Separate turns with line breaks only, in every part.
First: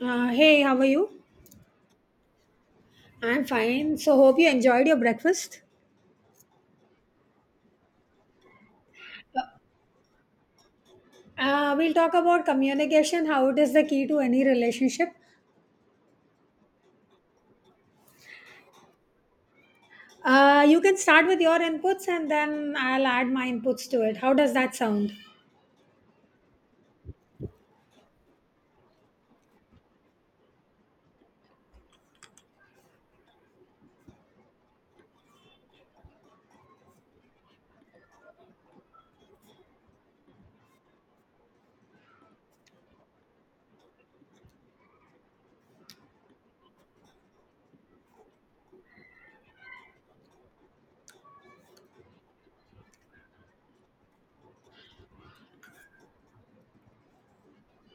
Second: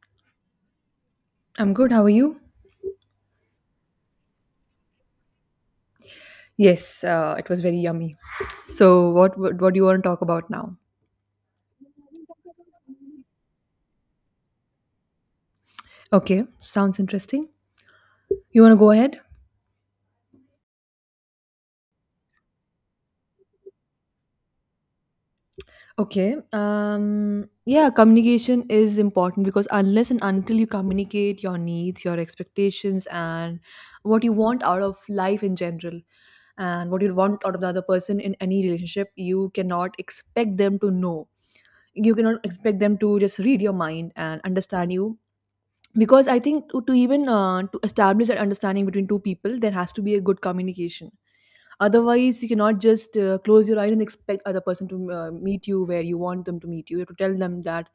Hey, how are you?
I'm good. How are you?
I'm fine. So, hope you enjoyed your breakfast.
Yes, it was very yummy. So, what do you want to talk about now?
We'll talk about communication, how it is the key to any relationship.
Okay, sounds interesting. You want to go ahead?
You can start with your inputs and then I'll add my inputs to it. How does that sound?
Okay. Um. Yeah, communication is important because unless and until you communicate your needs, your expectations, and what you want out of life in general, and what you want out of the other person in any relationship, you cannot expect them to know. You cannot expect them to just read your mind and understand you because I think to even to establish that understanding between two people, there has to be a good communication. Otherwise, you cannot just close your eyes and expect other person to meet you where you want them to meet you. You have to tell them that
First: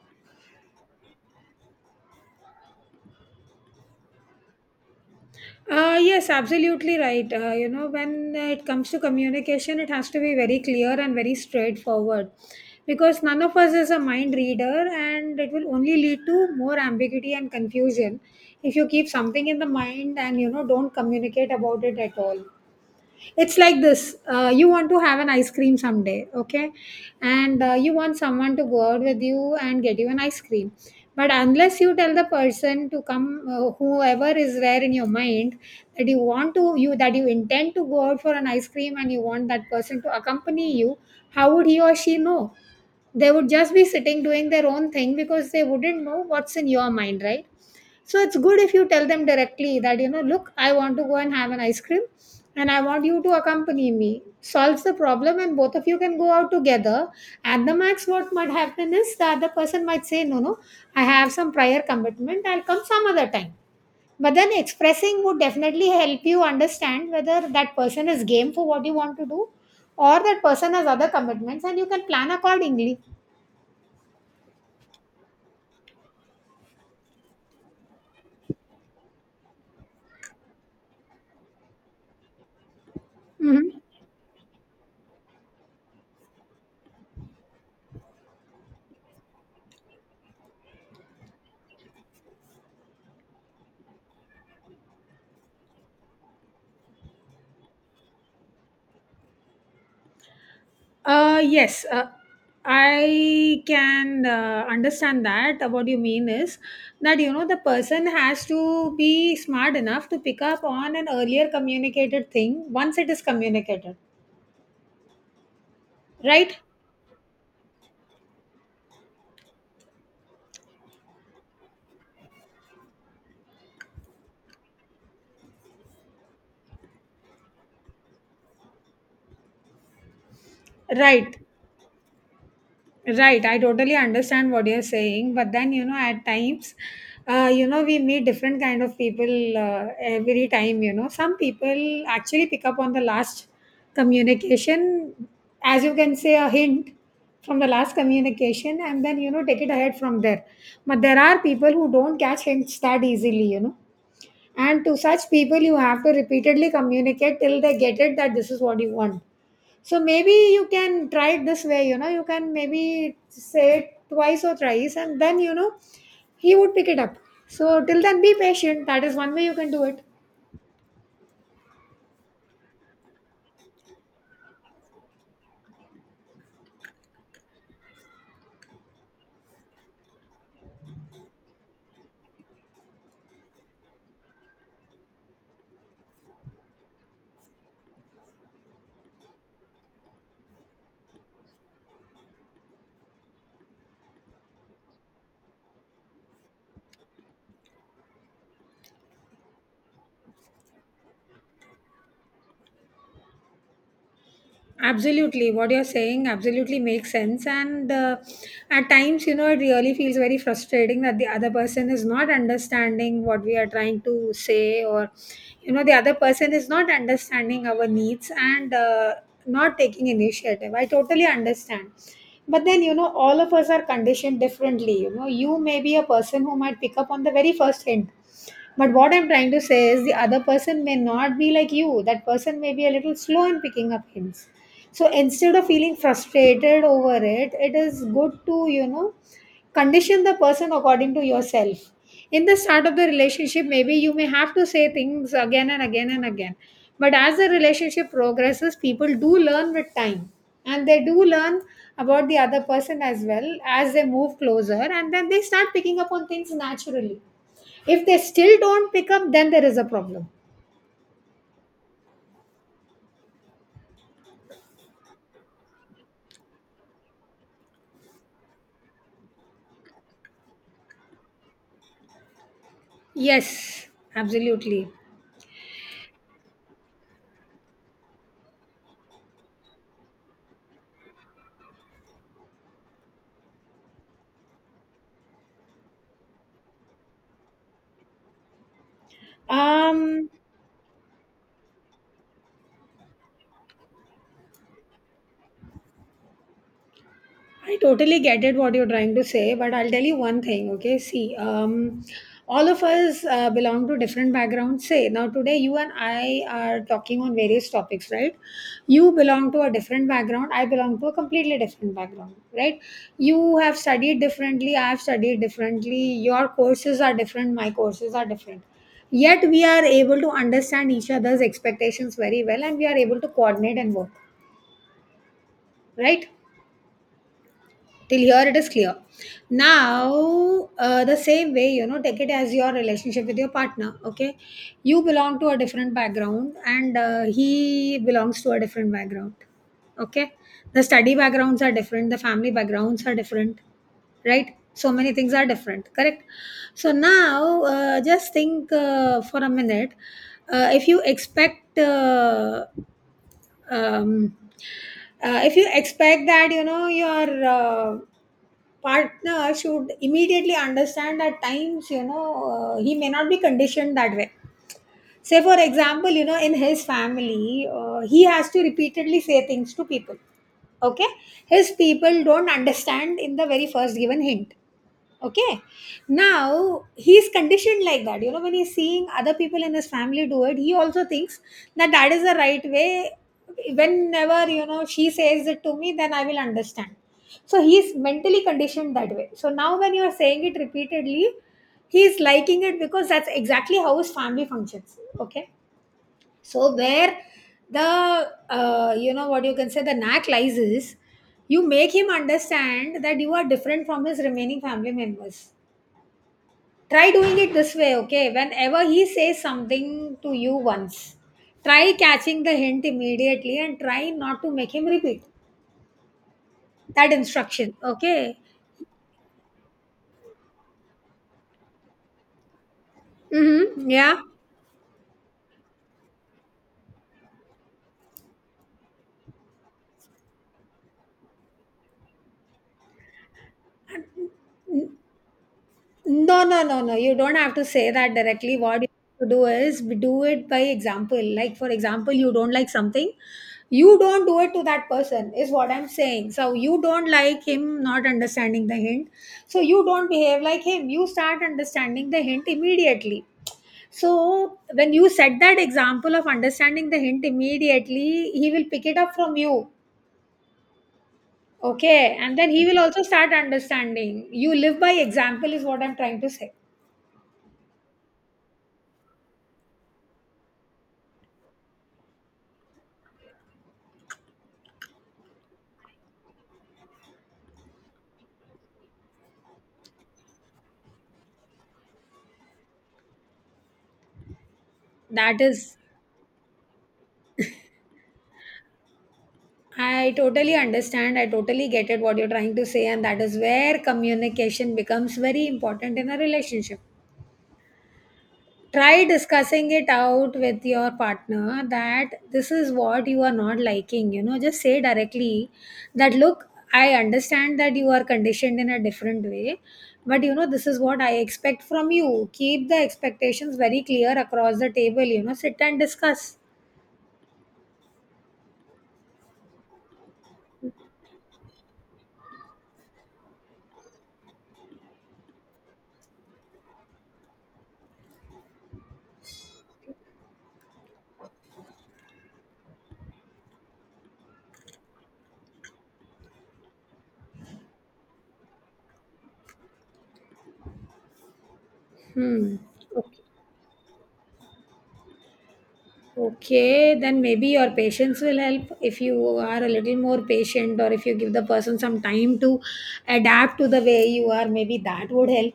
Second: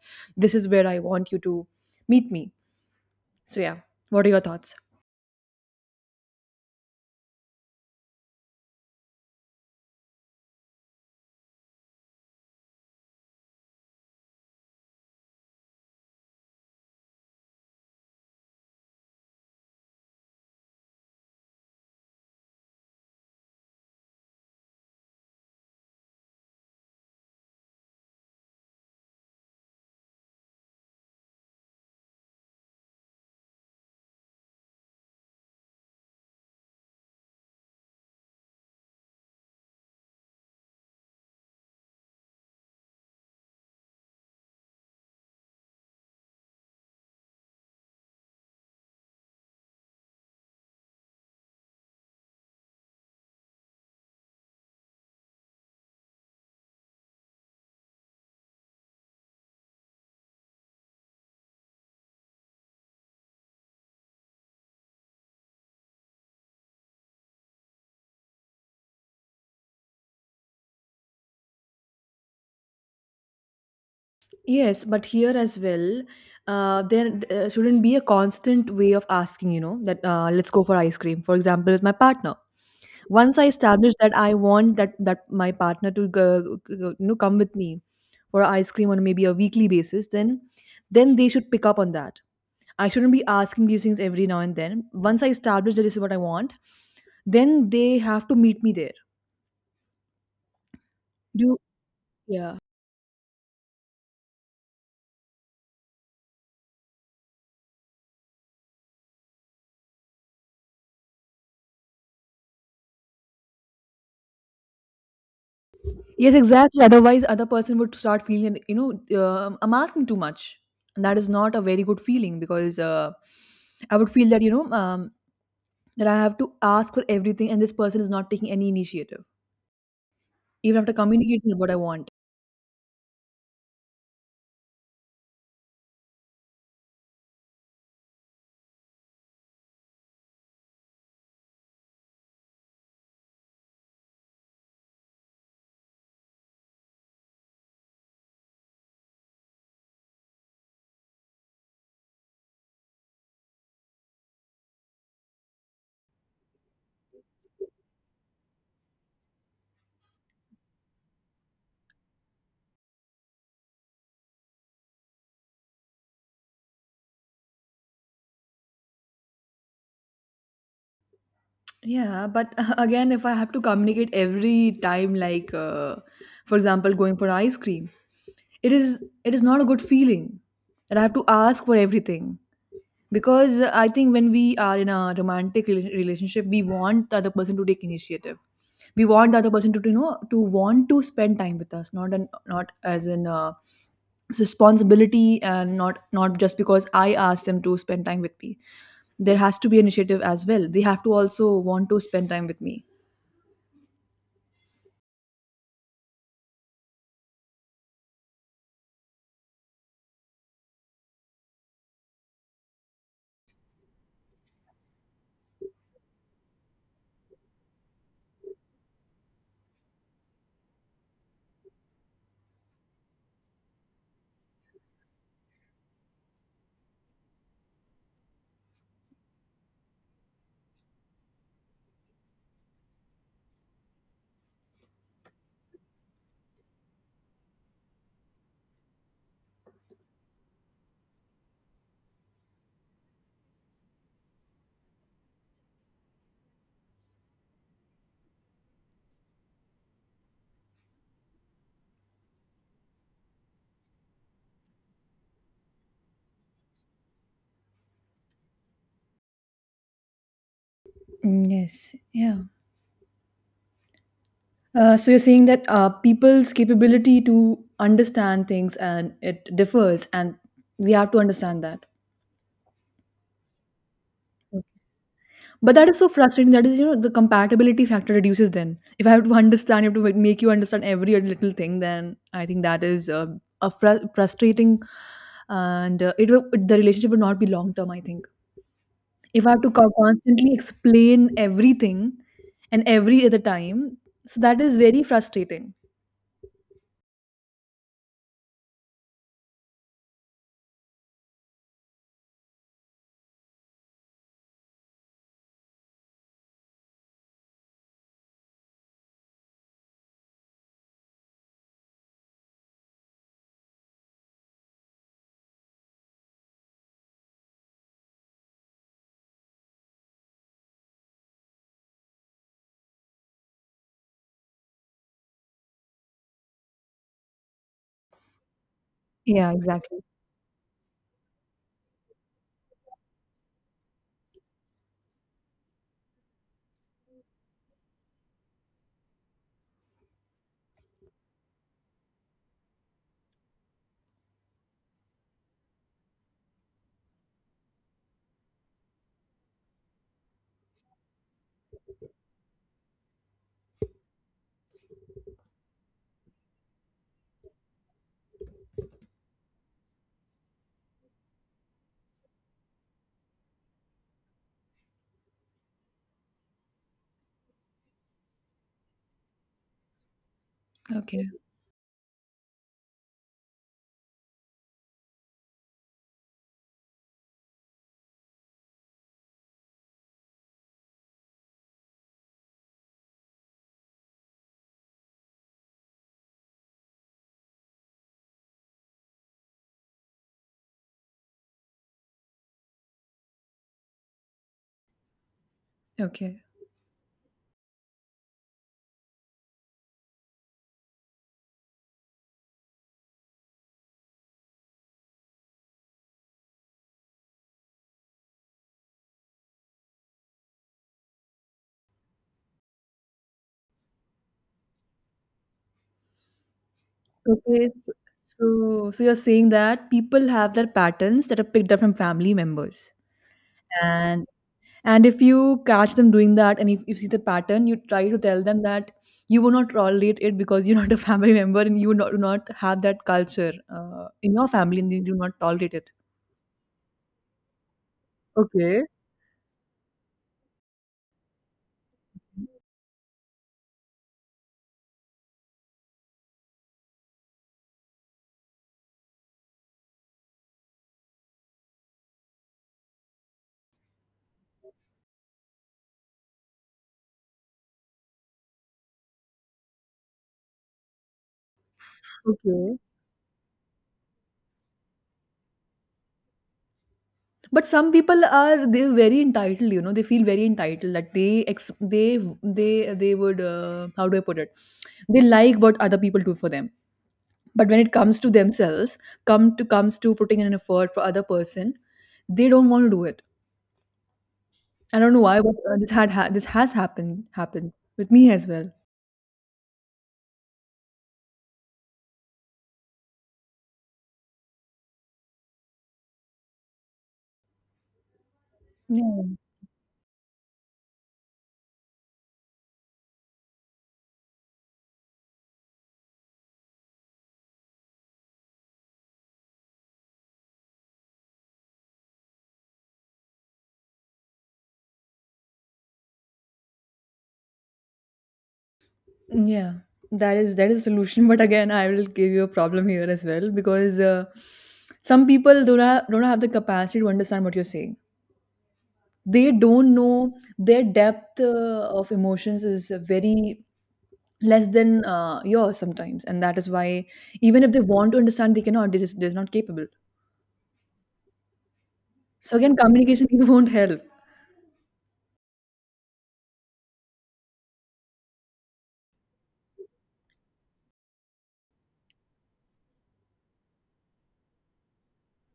this is where I want you to meet me. So yeah, what are your thoughts?
Yes, absolutely right. You know, when it comes to communication, it has to be very clear and very straightforward because none of us is a mind reader and it will only lead to more ambiguity and confusion if you keep something in the mind and, you know, don't communicate about it at all. It's like this. You want to have an ice cream someday, okay, and you want someone to go out with you and get you an ice cream, but unless you tell the person to come, whoever is there in your mind, that you want to you that you intend to go out for an ice cream and you want that person to accompany you, how would he or she know? They would just be sitting doing their own thing because they wouldn't know what's in your mind, right? So it's good if you tell them directly that, you know, look, I want to go and have an ice cream and I want you to accompany me. Solves the problem and both of you can go out together. At the max, what might happen is that the other person might say, no, no, I have some prior commitment, I'll come some other time. But then expressing would definitely help you understand whether that person is game for what you want to do or that person has other commitments and you can plan accordingly.
Yes, but here as well, there shouldn't be a constant way of asking, you know, that let's go for ice cream, for example, with my partner. Once I
Mhm.
establish that I want that my partner to go, you know, come with me for ice cream on maybe a weekly basis, then they should pick up on that. I shouldn't be asking these things every now and then. Once I establish that this is what I want, then they have to meet me there.
Uh,
Do
yes, uh,
yeah.
I can understand that. What you mean is that, you know, the person has to be smart enough to pick up on an earlier communicated thing once it is communicated,
Yes,
right?
exactly. Otherwise, other person would start feeling, you know, I'm asking too much, and that is not a very good feeling because I would feel that, you know, that I have to ask for everything, and this person is not taking any initiative, even after
Right.
communicating what I want.
Right, I totally understand what you're saying, but then, you know, at times, you know, we meet different kind of people every time. You know, some people actually pick up on the last communication, as you can say, a hint from the last communication, and then, you know, take it ahead from there. But there are people who don't catch hints that easily. You know, and to such people, you have to repeatedly communicate till they get it that this is what you want. So maybe you can try it this way, you know, you can maybe say it twice or thrice and then, you know, he would pick it up. So till then, be patient. That is one way you can do it.
Yeah, but again, if I have to communicate every time, like for example, going for ice cream, it is not a good feeling that I have to ask for everything because I think when we are in a romantic relationship, we want the other person to take initiative. We want the other person to know to want to spend time with us, not an, not as in responsibility, and not just because I asked them to spend time with me. There has to be initiative as well. They have to also want to spend time with me.
Absolutely, what you're saying absolutely makes sense. And at times, you know, it really feels very frustrating that the other person is not understanding what we are trying to say, or, you know, the other person is not understanding our needs and not taking initiative. I totally understand. But then, you know, all of us are conditioned differently. You know, you may be a person who might pick up on the very first hint. But what I'm trying to say is the other person may not be like you. That person may be a little slow in picking up hints, so instead of feeling frustrated over it, it is good to, you know, condition the person according to yourself. In the start of the relationship, maybe you may have to say things again and again and again, but as the relationship progresses, people do learn with time, and they do learn about the other person as well as they move closer, and then they start picking up on things naturally. If they still don't pick up, then there is a problem.
Yes, yeah. So you're saying that people's capability to understand things and it differs, and we have to understand that.
Yes, absolutely.
But that is so frustrating. That is, you know, the compatibility factor reduces then. If I have to understand, if to make you understand every little thing, then I think that is frustrating, and it will, the relationship would not be long term, I think. If I have to
um
constantly explain everything and every other time, so that is very frustrating.
I totally get it what you're trying to say, but I'll tell you one thing, okay? See, all of us belong to different backgrounds. Say, now today you and I are talking on various topics, right? You belong to a different background, I belong to a completely different background, right? You have studied differently, I have studied differently, your courses are different, my courses are different. Yet we are able to understand each other's expectations very well and we are able to coordinate and work, right? Till here it is clear.
Yeah, exactly.
Now, the same way, you know, take it as your relationship with your partner, okay? You belong to a different background and he belongs to a different background, okay? The study backgrounds are different, the family backgrounds are different, right? So many things are different, correct? So now, just think for a minute, uh, if you expect uh, um, if you expect that, you know, your partner should immediately understand. At times, you know, he may not be conditioned that way. Say, for example, you know, in his family, he has to repeatedly say things to people. Okay.
Okay,
His people don't understand in the very first given hint. Okay. Now, he's conditioned like that. You know, when he's seeing other people in his family do it, he also thinks that that is the right way. Whenever, you know, she says it to me, then I will understand. So he's mentally conditioned that way. So now, when you're saying it repeatedly, he's liking it because that's exactly how his family functions, okay?
okay.
So where the, you know, what you can say, the knack lies is you make him understand that you are different from his remaining family members. Try doing it this way, okay? Whenever he says something to you once, try catching the hint immediately and try not to make him repeat that
Okay,
instruction,
s-
okay?
so so you're saying that people have their patterns that are picked up from family members,
Mm-hmm. Yeah.
and and if you catch them doing that, and if you see the pattern, you try to tell them that you will not tolerate it because you're not a family member, and you not, do not have that culture in your family, and you do not tolerate it.
No, no, no, no. You don't have to say that directly. What
Okay.
you have to do is do it by example. Like, for example, you don't like something, you don't do it to that person, is what I'm saying. So, you don't like him not understanding the hint. So, you don't behave like him. You start understanding the hint immediately. So, when you set that example of understanding the hint immediately, he will pick it up from you. Okay. And then he will
Okay.
also start understanding. You live by example, is what I'm trying to say.
But some people are, they very entitled, you know, they feel very entitled that they they they would how do I put it, they like what other people do for them, but when it comes to themselves, come to comes to putting in an effort for other person, they don't want to do it. I don't know
That
why, but
is
this has happened with me as well.
I totally understand. I totally get it what you're trying to say, and that is where communication becomes very important in a relationship. Try
Yeah.
discussing it out with your partner that this is what you are not liking. You know, just say directly that look, I understand that you are conditioned in a different way, but you know, this is what I expect from you. Keep the expectations very clear across the table, you know, sit and discuss.
Yeah, that is a solution but again I will give you a problem here as well because some people don't have the capacity to understand what you're saying. They don't know, their depth of emotions is very less than yours sometimes, and that is why even if they want to understand, they cannot. They're, just, they're not capable.
Hmm.
So again
Okay.
communication won't help.
Okay, then maybe your patience will help if you are a little more patient or if you give the person some time to adapt to the way you are, maybe that would help.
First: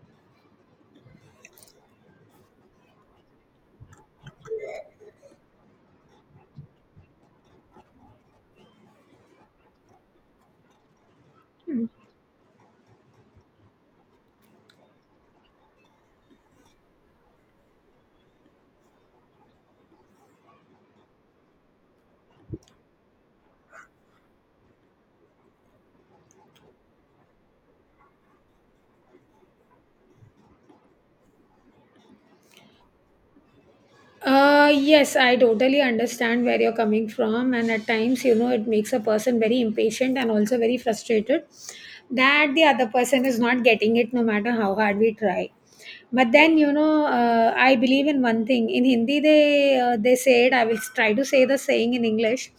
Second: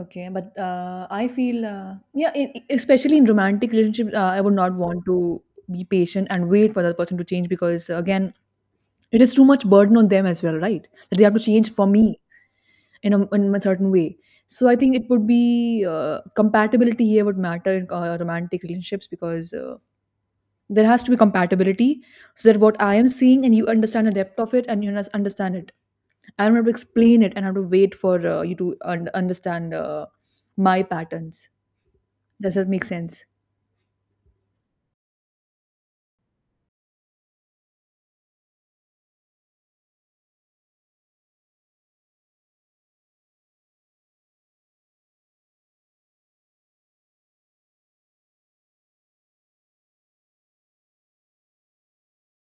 Okay, but I feel yeah, especially in romantic relationships, I would not want to be patient and wait for that person to change because again, it is too much burden on them as well, right, that they have to change for me in a certain way. So I think it would be compatibility here would matter in romantic relationships because there has to be compatibility, so that what I am seeing and you understand the depth of it and you understand it. I don't have to explain it and have to wait for you to understand my patterns. Does that make sense?
Yes, I totally understand where you're coming from, and at times, you know, it makes a person very impatient and also very frustrated that the other person is not getting it no matter how hard we try. But then, you know, I believe in one thing. In Hindi, they said, I will try to say the saying in English,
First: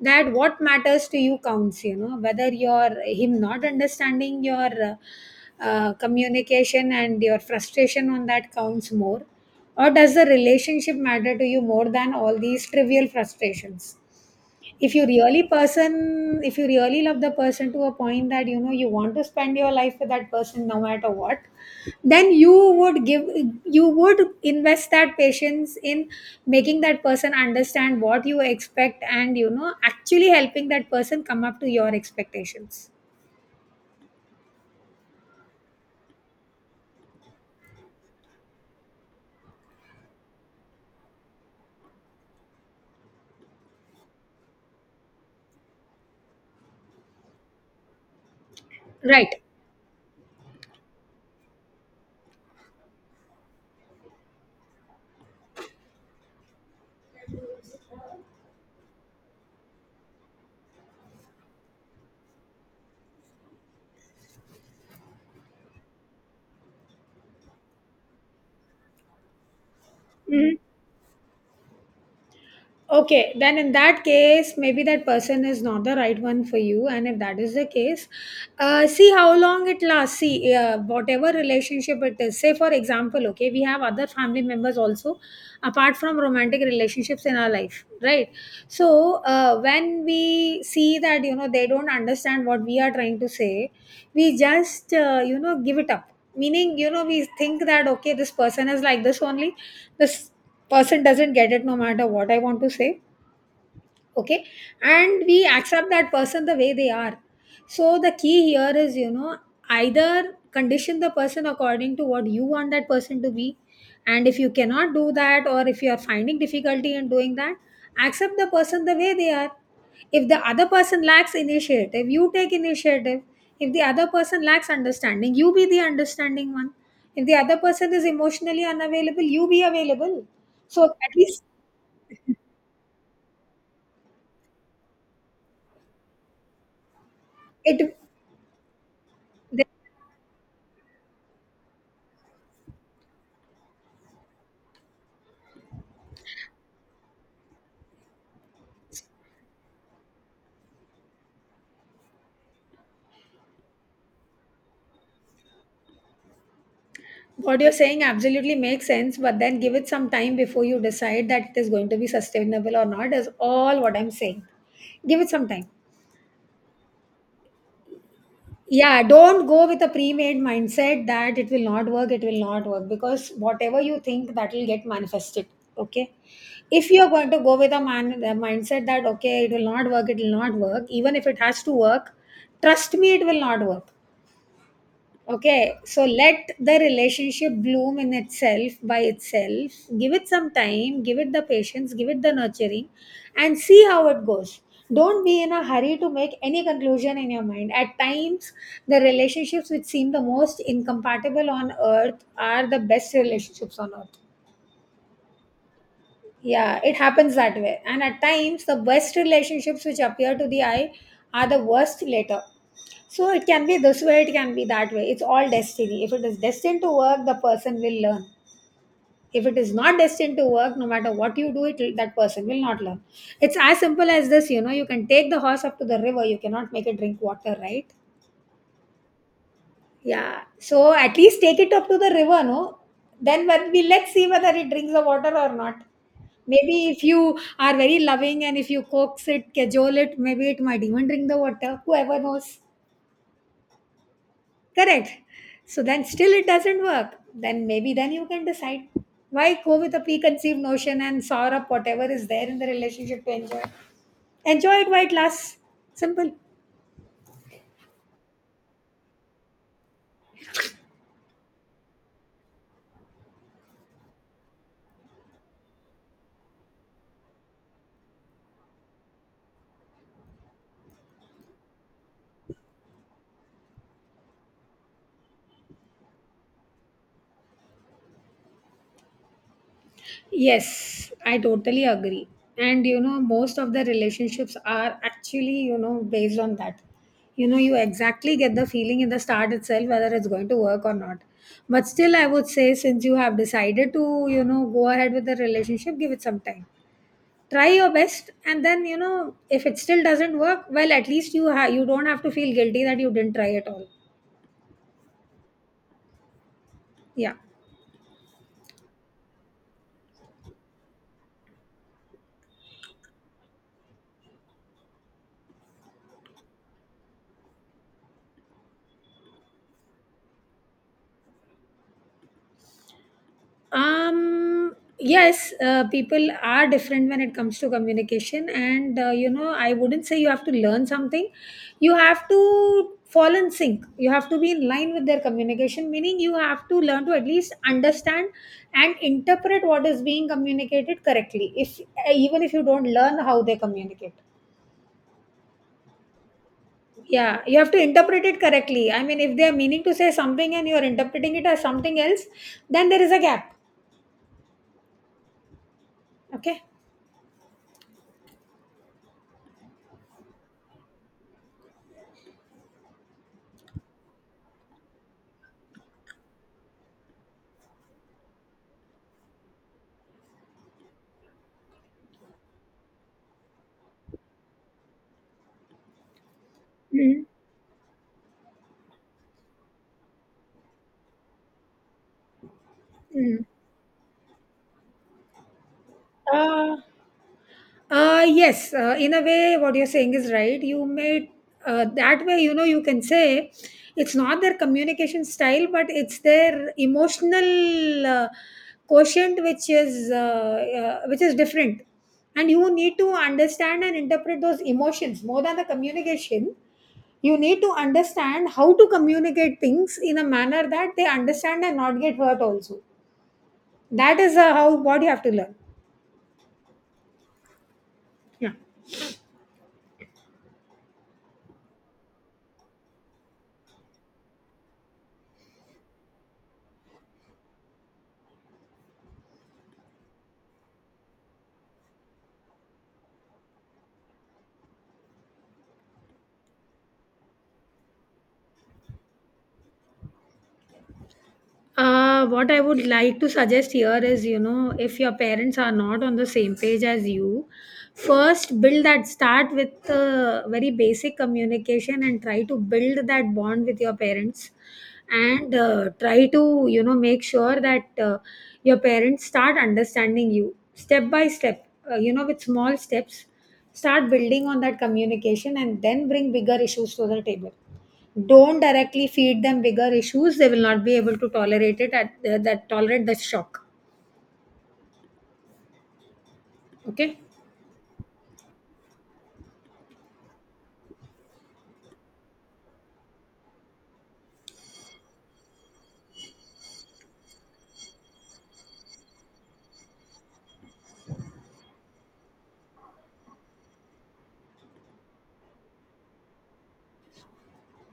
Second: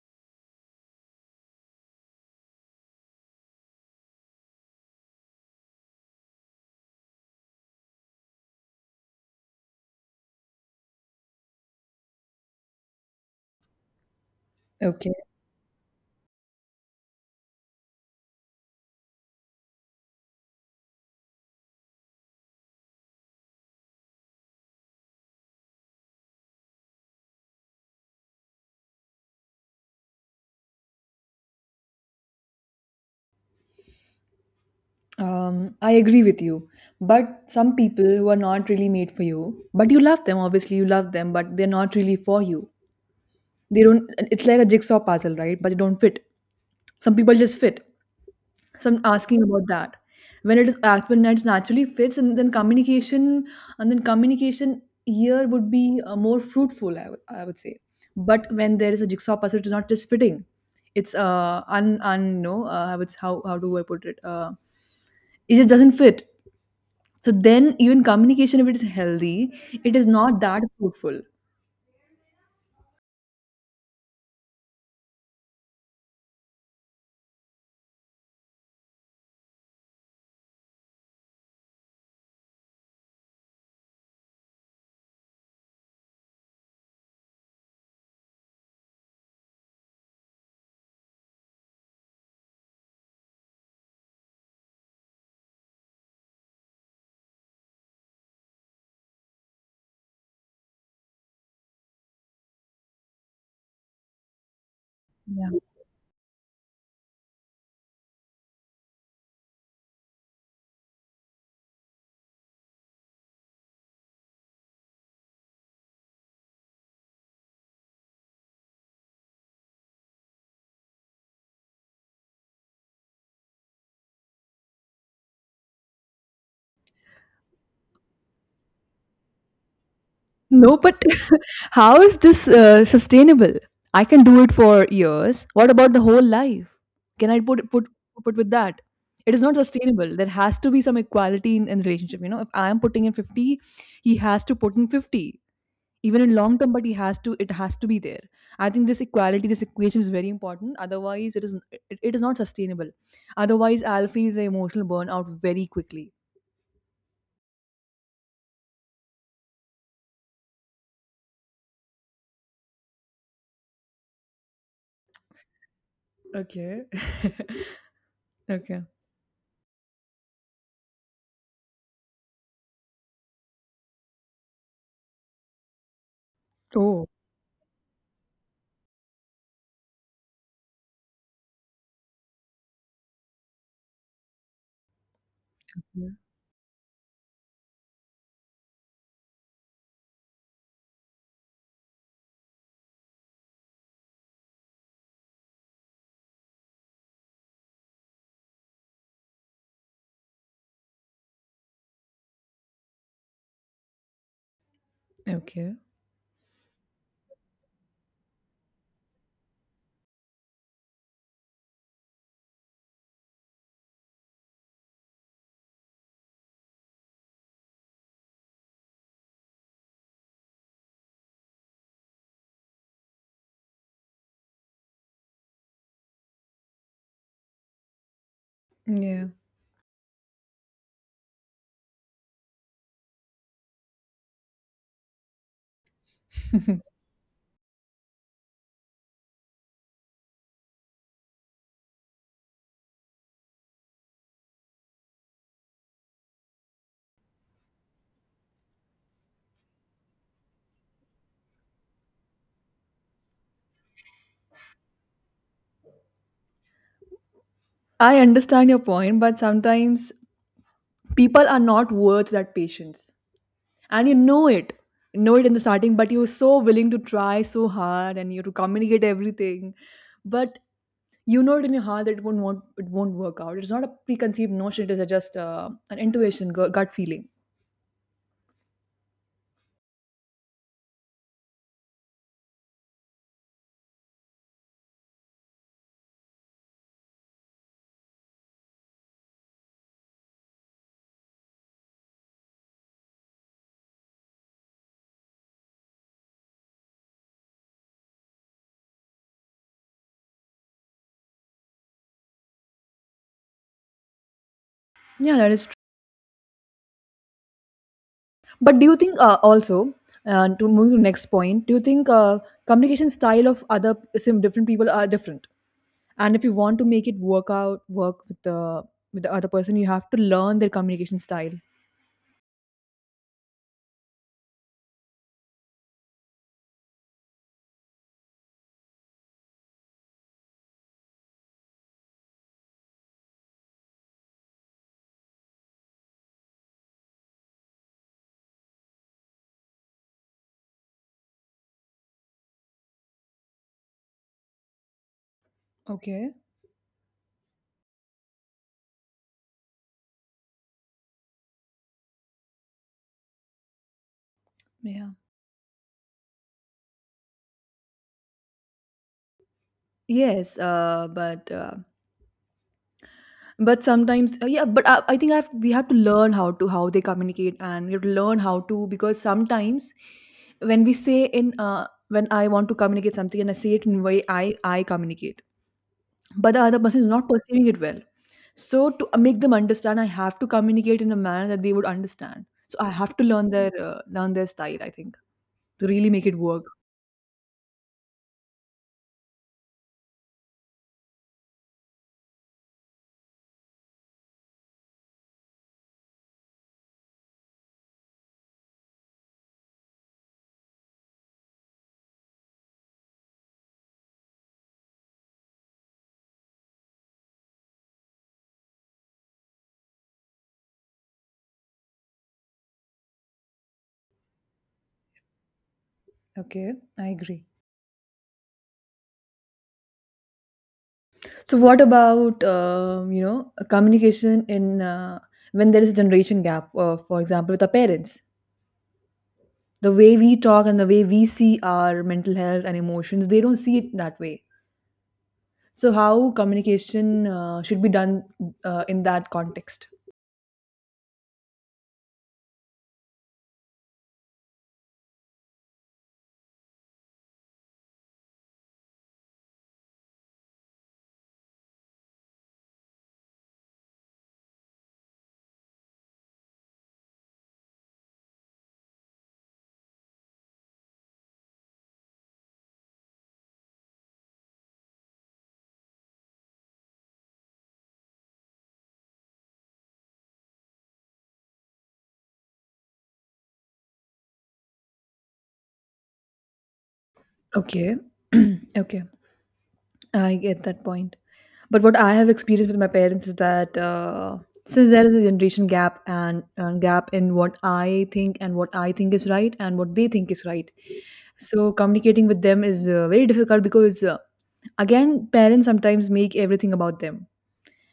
that what matters to you counts. You know, whether you're him not understanding your communication and your frustration on that counts more, or does the relationship matter to you more than all these trivial frustrations?
Okay.
If you really love the person to a point that, you know, you want to spend your life with that person no matter what, then you would invest that patience in making that person understand what you expect and, you know, actually helping that person come up to your expectations.
I agree with you. But some people who are not really made for you, but you love them, obviously, you love them, but they're not really for you. They don't, it's like a jigsaw puzzle, right? But they don't fit. Some people just fit. So I'm
Right.
asking about that. When it is act when it naturally fits, and then communication here would be more fruitful. I would say. But when there is a jigsaw puzzle, it is not just fitting. It's un un no. I would how do I put it? It just doesn't fit. So then even communication, if it is healthy, it is not
Mhm.
that fruitful.
Okay, then in that case, maybe that person is not the right one for you. And if that is the case, see how long it lasts. See, whatever relationship it is. Say, for example, okay, we have other family members also, apart from romantic relationships in our life, right? So, when we see that, you know, they don't understand what we are trying to say, we just, you know, give it up. Meaning, you know, we think that, okay, this person is like this only. This person doesn't get it no matter what I want to say. Okay. And we
Yeah.
accept that person the way they are. So the key here is either condition the person according to what you want that person to be, and if you cannot do that or if you are finding difficulty in doing that, accept the person the way they are. If the other person lacks initiative, you take initiative. If the other person lacks understanding, you be the understanding one. If the other person is emotionally unavailable, you be available.
No,
So
but
at least
how is this sustainable? I can do it for years. What about the whole life? Can I put put
it
put with that? It is not
then
sustainable. There has to be some equality in relationship. You know, if I am putting in 50, he has to put in 50, even in long term. But he has to. It has to be there. I think this equality, this equation is very important. Otherwise, it is not sustainable. Otherwise, I'll feel the emotional burnout very quickly.
what you're saying absolutely makes sense, but then give it some time before you decide that it is going to be sustainable or not is all what I'm saying. Give it some time.
Okay. okay.
Yeah, don't go with a pre-made mindset that it will not work, it will not work, because whatever you think, that will get manifested. Okay. If
Oh.
you're going to go with a man a mindset that okay, it will not work, it will not work, even if it has to work, trust me, it will not work. Okay, so let the relationship bloom in itself, by itself. Give it some time, give it the patience, give it the nurturing, and see how it goes. Don't be in a hurry to make any conclusion in your mind. At times, the relationships which seem the most incompatible on earth are the best relationships on earth.
Okay.
Yeah, it happens that way. And at times, the best relationships which appear to the eye are the worst later. So it can be this way, it can be that way. It's all destiny. If it is destined to work, the person will learn. If it is not destined to work, no matter what you do, it that person will not learn. It's as simple as this, you know. You can take the horse up to the river, you cannot make it drink water, right?
Yeah.
Yeah, so at least take it up to the river, no? Then when we let's see whether it drinks the water or not. Maybe if you are very loving and if you coax it, cajole it, maybe it might even drink the water. Whoever knows, correct. So then still it doesn't work. Then maybe then you can decide. Why go with a preconceived notion and sour up whatever is there in the relationship to enjoy? Enjoy it while it lasts. Simple.
I understand your point, but sometimes people are not worth that patience. And you know it. You know it in the starting, but you're so willing to try so hard and you to communicate everything. But you know it in your heart that it won't, want, it won't work out. It's not a preconceived notion, it is a just an intuition, gut feeling.
Yes, I totally agree. And you know, most of the relationships are actually, you know, based on that. You know, you exactly get the feeling in the start itself whether it's going to work or not. But still, I would say, since you have decided to, you know, go ahead with the relationship, give it some time. Try your best, and then, you know, if it still doesn't work, well, at least you don't have to feel guilty that you didn't try at all.
Yeah, that is true.
Yeah.
But do you think also, and to move to the next point, do you think communication style of other sim different people are different? And if you want to make it work out work with the other person, you have to learn their communication style.
Yes, people are different when it comes to communication, and you know, I wouldn't say you have to learn something. You have to fall in sync, you have to be in line with their communication, meaning you have to learn to at least understand and interpret what is being communicated correctly. If even if you don't learn how they communicate,
Okay.
yeah, you have to interpret it correctly. I mean, if they are meaning to say something and you are interpreting it as something else, then there is a gap.
Yeah.
Okay.
Yes, but but sometimes yeah, but we have to learn how to how they communicate, and we have to learn how to because sometimes when we say in when I want to communicate something, and I say it in way I communicate, but the other person is not perceiving it well, so to make them understand, I have to communicate in a manner that they would understand. So I have to
Mhm.
learn their style, I think, to really make it work.
uh, yes, in a way, what you're saying is right. You made That way, you know, you can say it's not their communication style, but it's their emotional quotient, which is different. And you need to understand and interpret those emotions more than the communication. You need to understand how to communicate things in a manner that they understand and not get hurt. Also, that is how what you have to learn.
Okay, I agree.
Yeah.
So, what about you know, a communication in when there is a generation gap? For example, with our parents, the way we talk and the way we see our mental health and emotions, they don't see it that way. So, how communication should be done in that context?
What I would like to suggest here is, you know, if your parents are not on the same page as you, first build that, start with very basic communication and try to build that bond with your parents, and try to, you know, make sure that your parents start understanding you step by step, you know, with small steps. Start building on that communication and then bring bigger issues to the table. Don't directly feed them bigger issues, they will not be able to tolerate it at that tolerate the shock. Okay.
Okay, okay, I get that point. But what I have experienced with my parents is that since there is a generation gap and gap in what I think and what I think is right and what they think is right, so communicating with them is very difficult because again, parents sometimes make everything about them,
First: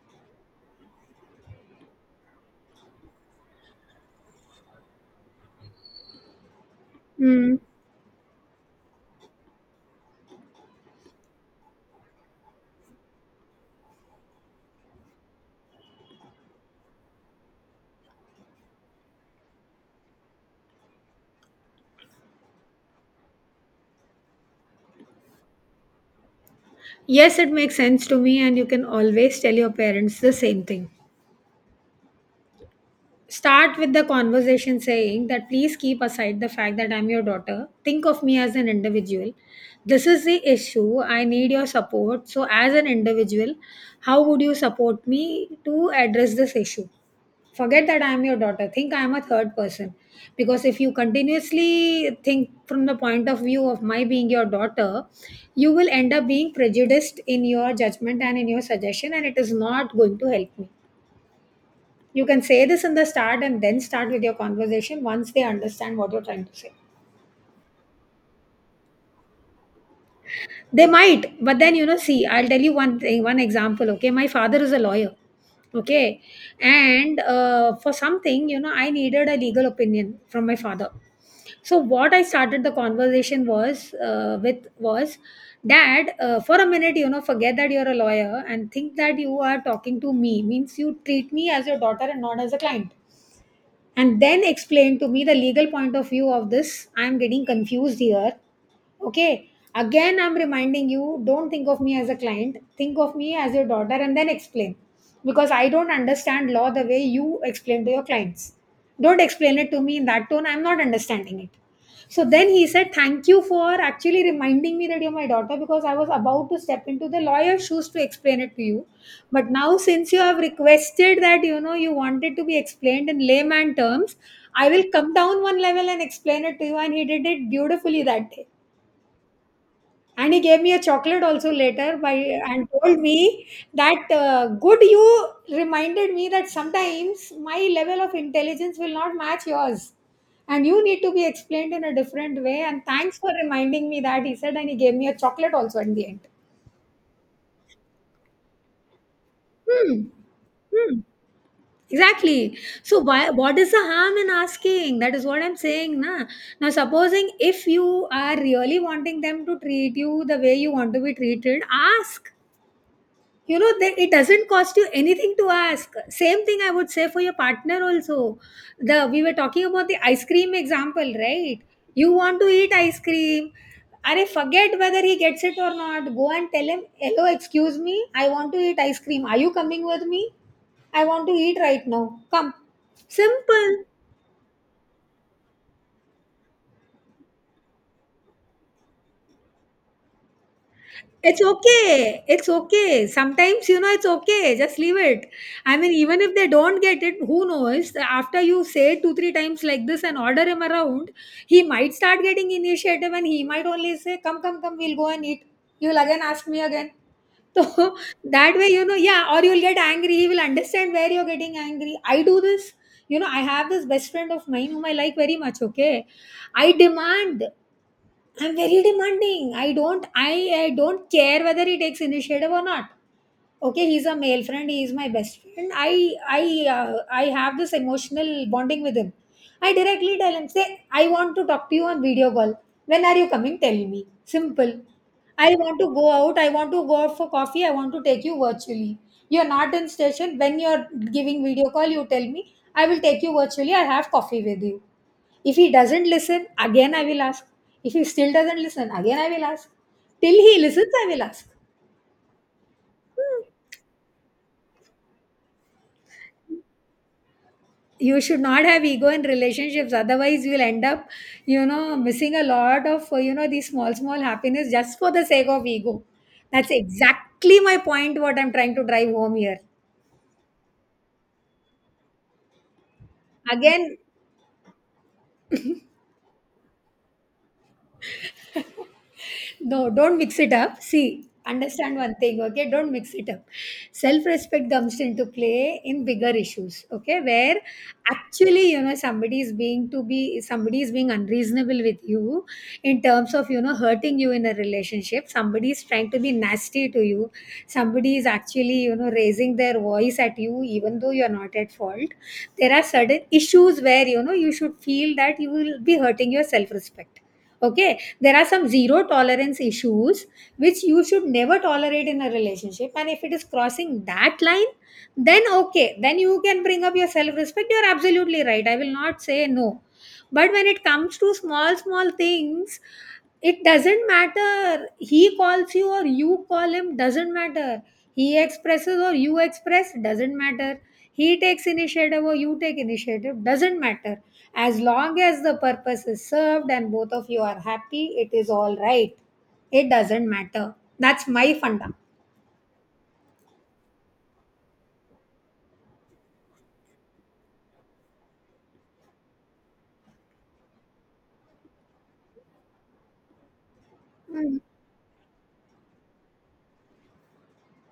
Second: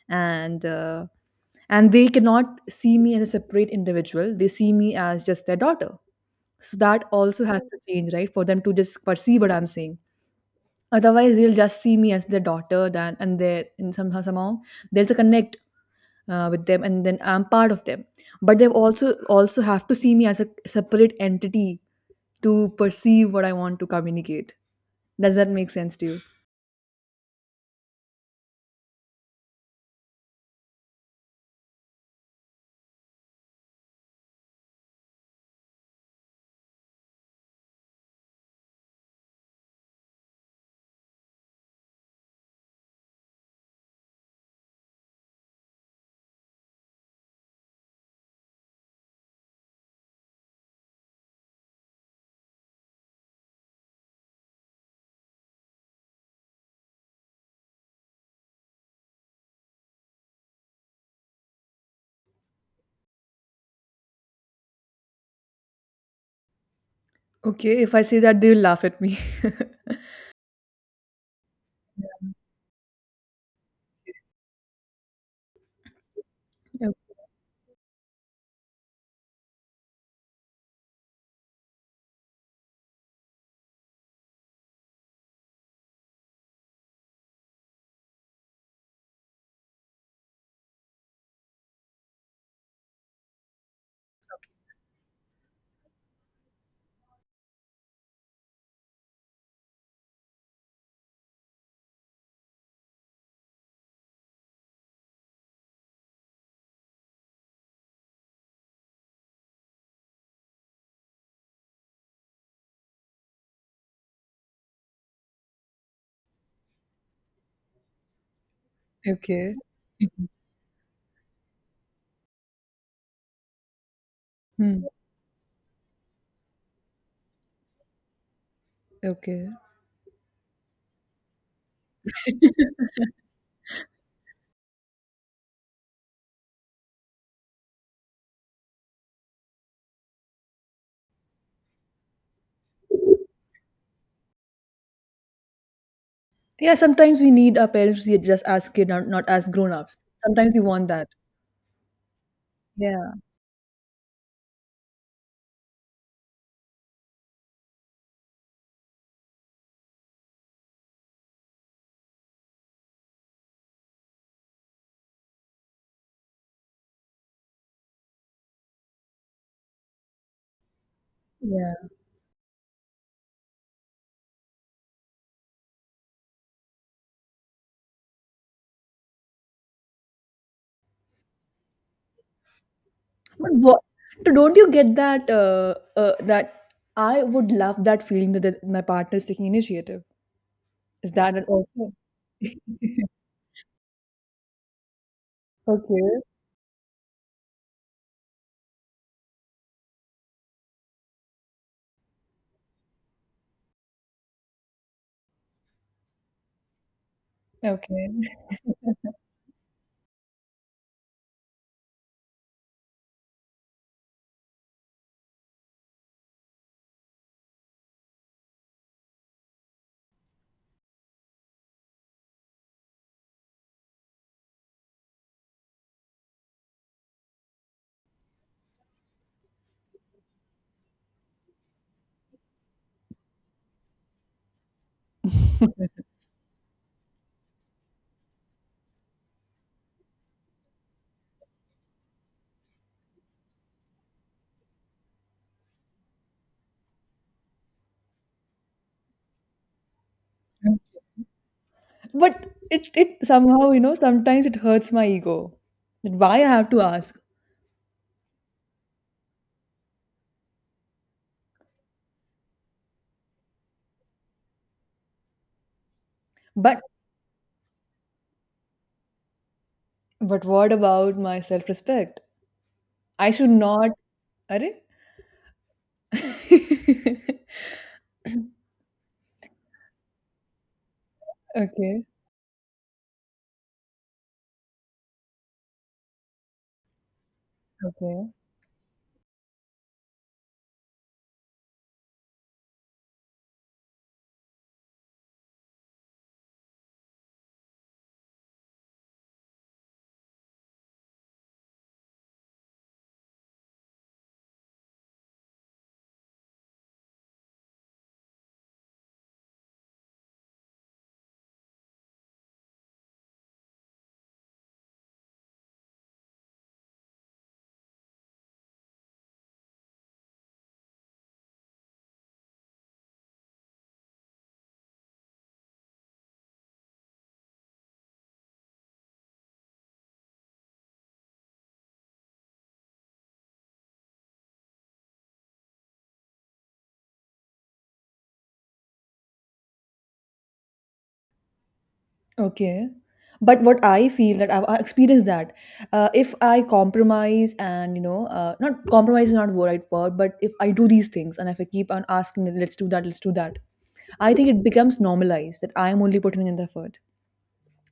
and uh, and they cannot see me as a separate individual. They see me as just their daughter. So that also
Mm.
has to change, right? For them to just perceive what I'm saying. Otherwise, they'll just see me as their daughter. Then and they and somehow there's a connect with them, and then I'm part of them, but they also also have to see me as a separate entity to perceive what I want to communicate. Does that make sense to you?
Yes, it makes sense to me, and you can always tell your parents the same thing. Start with the conversation saying that please keep aside the fact that I'm your daughter. Think of me as an individual. This is the issue. I need your support. So, as an individual, how would you support me to address this issue? Forget that I am your daughter. Think I am a third person. Because if you continuously think from the point of view of my being your daughter, you will end up being prejudiced in your judgment and in your suggestion, and it is not going to help me. You can say this in the start and then start with your conversation once they understand what you're trying to say.
Okay, if I say that, they'll laugh at me.
They might, but then you know, see, I'll tell you one thing, one example. Okay, my father is a lawyer. Okay,
O-
and for something, you know, I needed a legal opinion from my father. So what I started the conversation was with was, Dad, for a minute, you know, forget that you're a lawyer and think that you are talking to me. Means you treat me as your daughter and not as a client, and then explain to me the legal point of view of this. I'm getting confused here. Okay, again, I'm reminding you, don't think of me as a client, think of me as your daughter, and then explain, because I don't understand law the way you explain to your clients. Don't explain it to me in that tone, I'm not understanding it. So then he said, thank you for actually reminding me that you're my daughter, because I was about to step into the lawyer's shoes to explain it to you. But
okay.
now, since you have requested that, you know, you want it to be explained in layman terms, I will
Hmm,
come down one level and explain it to you. And he did it beautifully that day.
okay.
And he gave me a chocolate also later by and told me that good you reminded me that sometimes my level of intelligence will not match yours, and you need to be explained in a different way, and thanks for reminding me that, he said, and he gave me a chocolate also at the end.
Yeah, sometimes we need our parents to see it just as kid, not, not as
Hmm.
grown-ups. Sometimes we want
Hmm.
that.
Exactly. So
Yeah.
why what is the harm in asking? That is what I'm saying, na. Now supposing if you are really wanting them to treat you the way you want to be treated, ask. You know that it doesn't cost you anything to ask. Same thing I would say for your partner also. The We were talking about the ice cream example, right?
Yeah,
You want to eat ice cream. Are Forget whether he gets it or not. Go and tell him, hello, excuse me, I want to eat ice cream. Are you coming with me? I want to eat right now. Come.
but what,
Simple.
so don't you get that that I would love that feeling that, that my partner is taking initiative? Is that
It's
an also
okay. It's okay. Sometimes, you know, it's okay. Just leave it. I mean,
Okay.
even if they don't get it, who knows? After you say two, three times like this and order him around, he might start getting initiative and he might only say, come, come, come, we'll go and eat. You'll again ask me again. So
Okay.
that way, you know, yeah, or you'll get angry. He will understand where you're getting angry. I do this. You know, I have this best friend of mine whom I like very much, okay? I demand. I'm very demanding. I don't care whether he takes initiative or not. Okay, he's a male friend, he is my best friend. I have this emotional bonding with him. I directly tell him, say, I want to talk to you on video call, when are you coming, tell me. Simple. I want to go out, I want to go out for coffee, I want to take you virtually. You're not in station, when you're giving video call, you tell me, I will take you virtually, I have coffee with you. If he doesn't listen, again I will ask. If he still doesn't listen, again I will ask. Till he listens, I will ask.
But it somehow, you know, sometimes it hurts my ego. That why I have to ask.
You should not have ego in relationships, otherwise you'll end up, you know, missing a lot of you know, these small small happiness just for the sake of ego. That's
But
exactly my point, what I'm trying to drive home here.
but what about my self-respect? I should not
Again
are
No, don't mix it up. See, understand
Okay,
one thing, okay? Don't mix it up. Self respect comes into play in bigger issues, okay? Where
okay,
actually, you know, somebody is somebody is being unreasonable with you in terms of, you know, hurting you in a relationship. Somebody is trying to be nasty to you. Somebody is actually, raising their voice at you, even though you're not at fault. There are certain issues where, you should feel that you will be hurting your self respect, okay. There are some zero tolerance issues which you should never tolerate in a relationship, and if it is crossing that line, then okay, then you can bring up your self respect. You're absolutely right, I will not say no. But when it comes to small small things, it doesn't matter, he calls you or you call him, doesn't matter, he expresses or you express, doesn't matter, he takes initiative or you take initiative, doesn't matter. As long as the purpose is served and both of you are happy, it is all right. It doesn't matter. That's my funda.
okay. But what I feel that I've I experienced that if I compromise, and you know, not compromise is not the right word, but if I do these things and if I keep on asking, that, let's do that, let's do that, I think
Mm.
it becomes normalized that I am only putting in the effort.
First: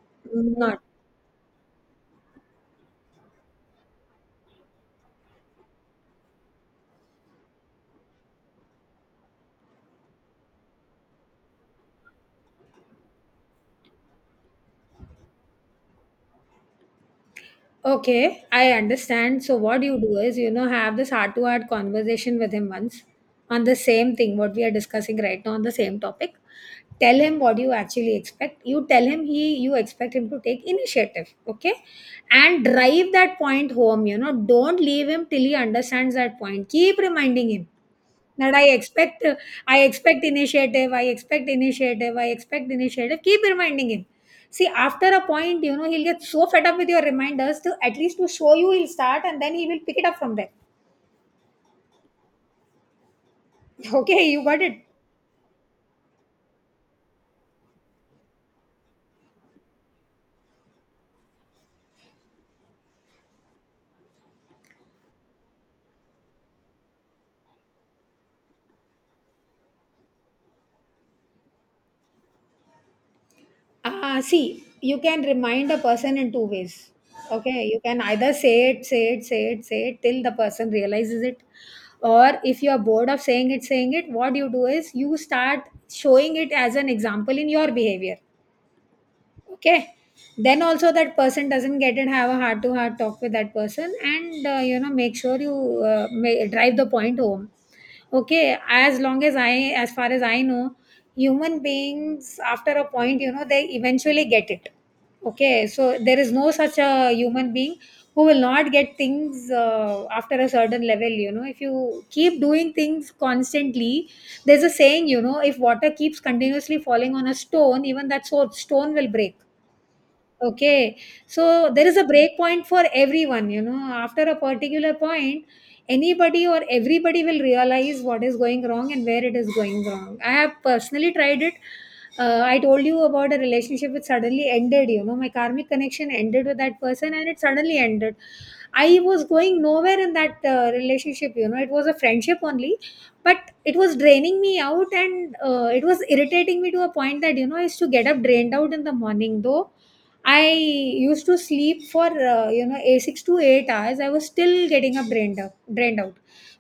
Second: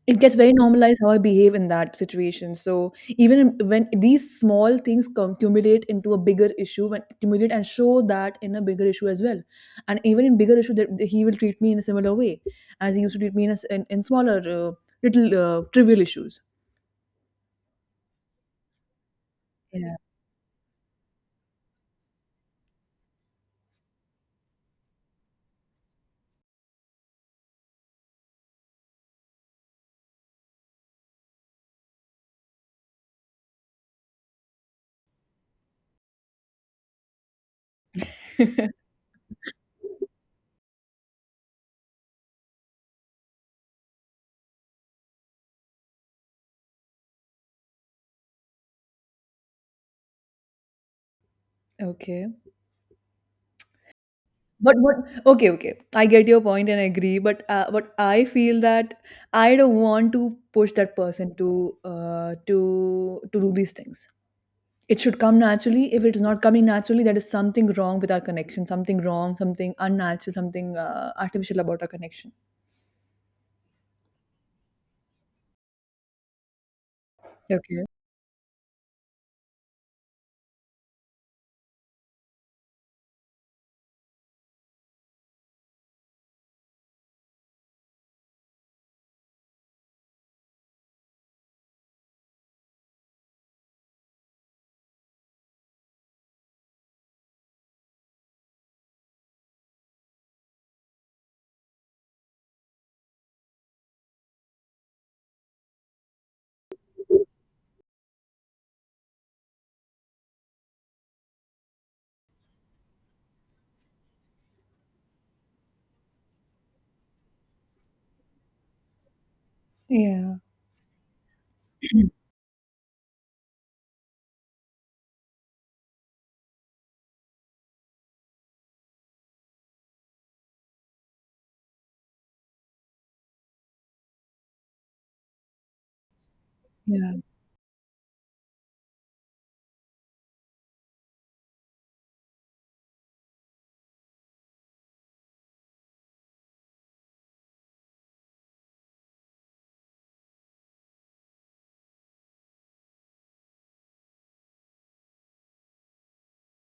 It gets very
Not.
normalized how I behave in that situation. So even in- when these small things come, accumulate into a bigger issue, when accumulate and show that in a bigger issue as well, and even in bigger issue, that he will treat me in a similar way as he used to treat me in a, s- in smaller little trivial issues.
Okay, I understand. So what you
Yeah.
do is, have this heart to heart conversation with him once, on the same thing what we are discussing right now, on the same topic. Tell him what you actually expect. You tell him he you expect him to take initiative, okay, and drive that point home, don't leave him till he understands that point. Keep reminding him that I expect, I expect initiative, I expect initiative, I expect initiative. Keep reminding him. See, after a point, he'll get so fed up with your reminders to at least to show you, he'll start, and then he will pick it up from there.
Okay.
Okay, you got
But
it?
what okay, okay. I get your point and I agree, but but I feel that I don't want to push that person to to do these things. It should come naturally. If it's not coming naturally, there is something wrong with our connection, something wrong, something unnatural, something artificial about our connection.
Ah, see, you can remind a person in two ways. Okay, you
Okay.
can either say it, say it, say it, say it till the person realizes it. Or if you are bored of saying it, what you do is, you start showing it as an example in your behavior. Okay, then also that person doesn't get it. Have a heart to heart talk with that person, and make sure you may drive the point home. Okay, as far as I know, human beings, after a point, they eventually get it. Okay, so there is no such a human being who will not get things after a certain level. You know, if you keep doing things constantly, there's a saying, if water keeps continuously falling on a stone, even that stone will break.
Yeah,
Okay, so there is a break point for everyone. After a particular point, anybody or everybody will realize what is going wrong and where it is going wrong. I have personally tried it. I told you about a relationship which suddenly ended. My karmic connection ended with that
yeah,
person and it suddenly ended. I was going nowhere in that relationship. It was a friendship only, but it was draining me out, and it was irritating me to a point that, I used to get up drained out in the morning, though I used to sleep for a 6 to 8 hours. I was still getting a brain out, drained out,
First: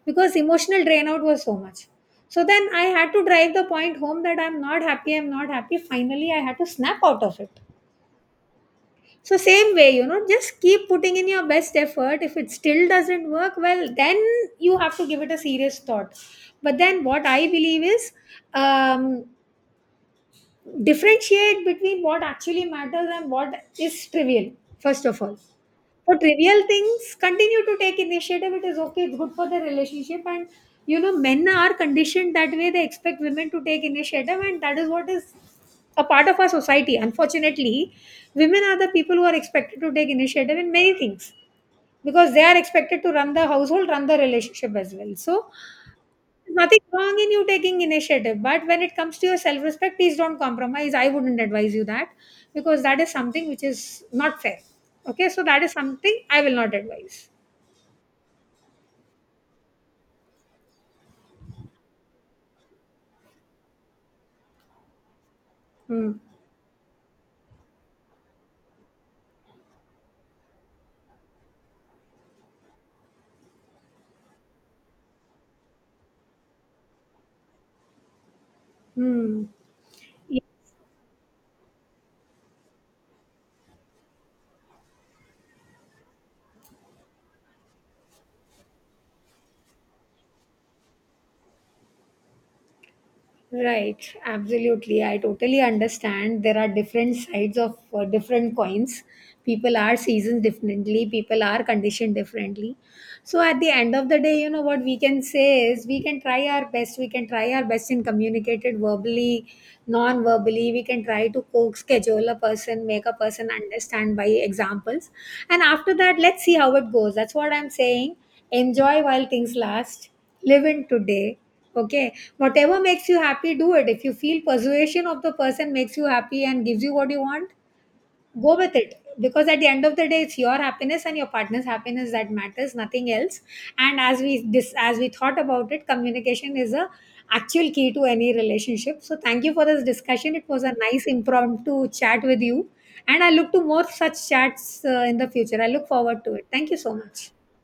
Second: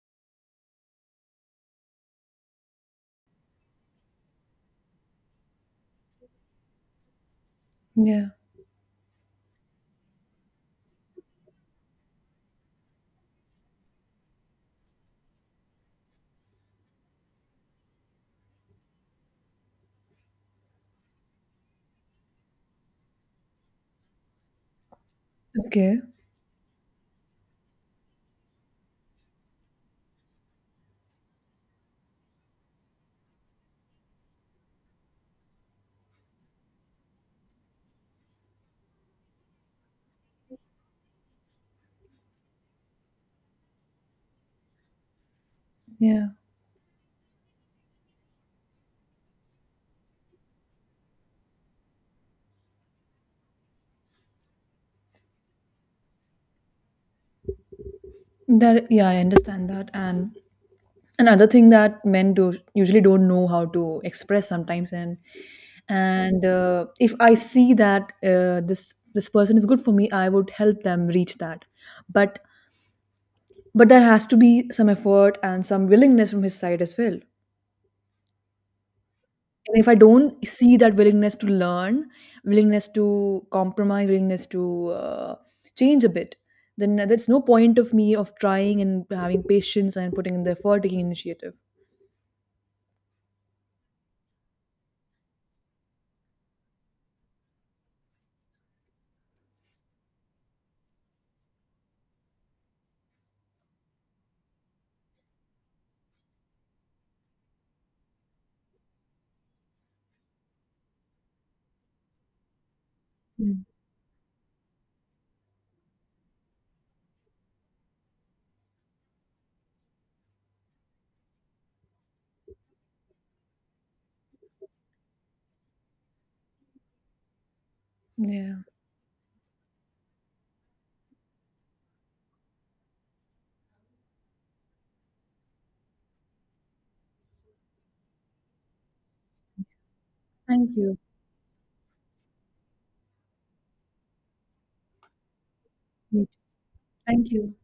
because emotional drain out was so much. So then I had to drive the point home that I'm not happy. I'm not happy. Finally, I had to snap out of it.
yeah.
So same way, just keep putting in your best effort. If it still doesn't work, well, then you have to give it a serious thought. But then what I believe is, um, differentiate between what actually matters and what is trivial. First of all,
Okay,
for trivial things, continue to take initiative. It is okay. It's good for the relationship. And, men are conditioned that way. They expect women to take initiative, and that is what is a part of our society. Unfortunately, women are the people who are expected to take initiative in many things, because they are expected to run the household, run the relationship as well. So,
yeah.
there's nothing wrong in you taking initiative. But when it comes to your self respect, please don't compromise. I wouldn't advise you that, because that is something which is not fair. Okay, so that is something I will not advise.
That yeah, I understand that. And another thing that men do usually don't know how to express sometimes,
Hmm.
and if I see that this person is good for me, I would help them reach that. But but there has to be some effort and some willingness from his side as well.
Hmm.
And if I don't see that willingness to learn, willingness to compromise, willingness to change a bit, then there's no point of me of trying and having patience and putting in the effort, taking initiative.
Right, absolutely. I totally understand. There are different sides of different coins. People are seasoned differently, people are conditioned differently. So, at the end of the day, what we can say is, we can try our best, we can try our best in communicated verbally, non verbally. We can try to coax, schedule a person, make a person
Mm.
understand by examples. And after that, let's see how it goes. That's what I'm saying. Enjoy while things last, live in today. Okay, whatever makes you happy, do it. If you feel persuasion of the person makes you happy and gives you what you want, go
Yeah.
with it. Because at the end of the day, it's your happiness and your partner's happiness that matters, nothing else. And as we thought about it, communication is a actual key to any relationship. So thank you for this discussion. It was
Thank
a
you.
nice impromptu chat with you, and I look to more such chats in the future. I look
Me
forward
too.
to it. Thank you so much.
Thank you.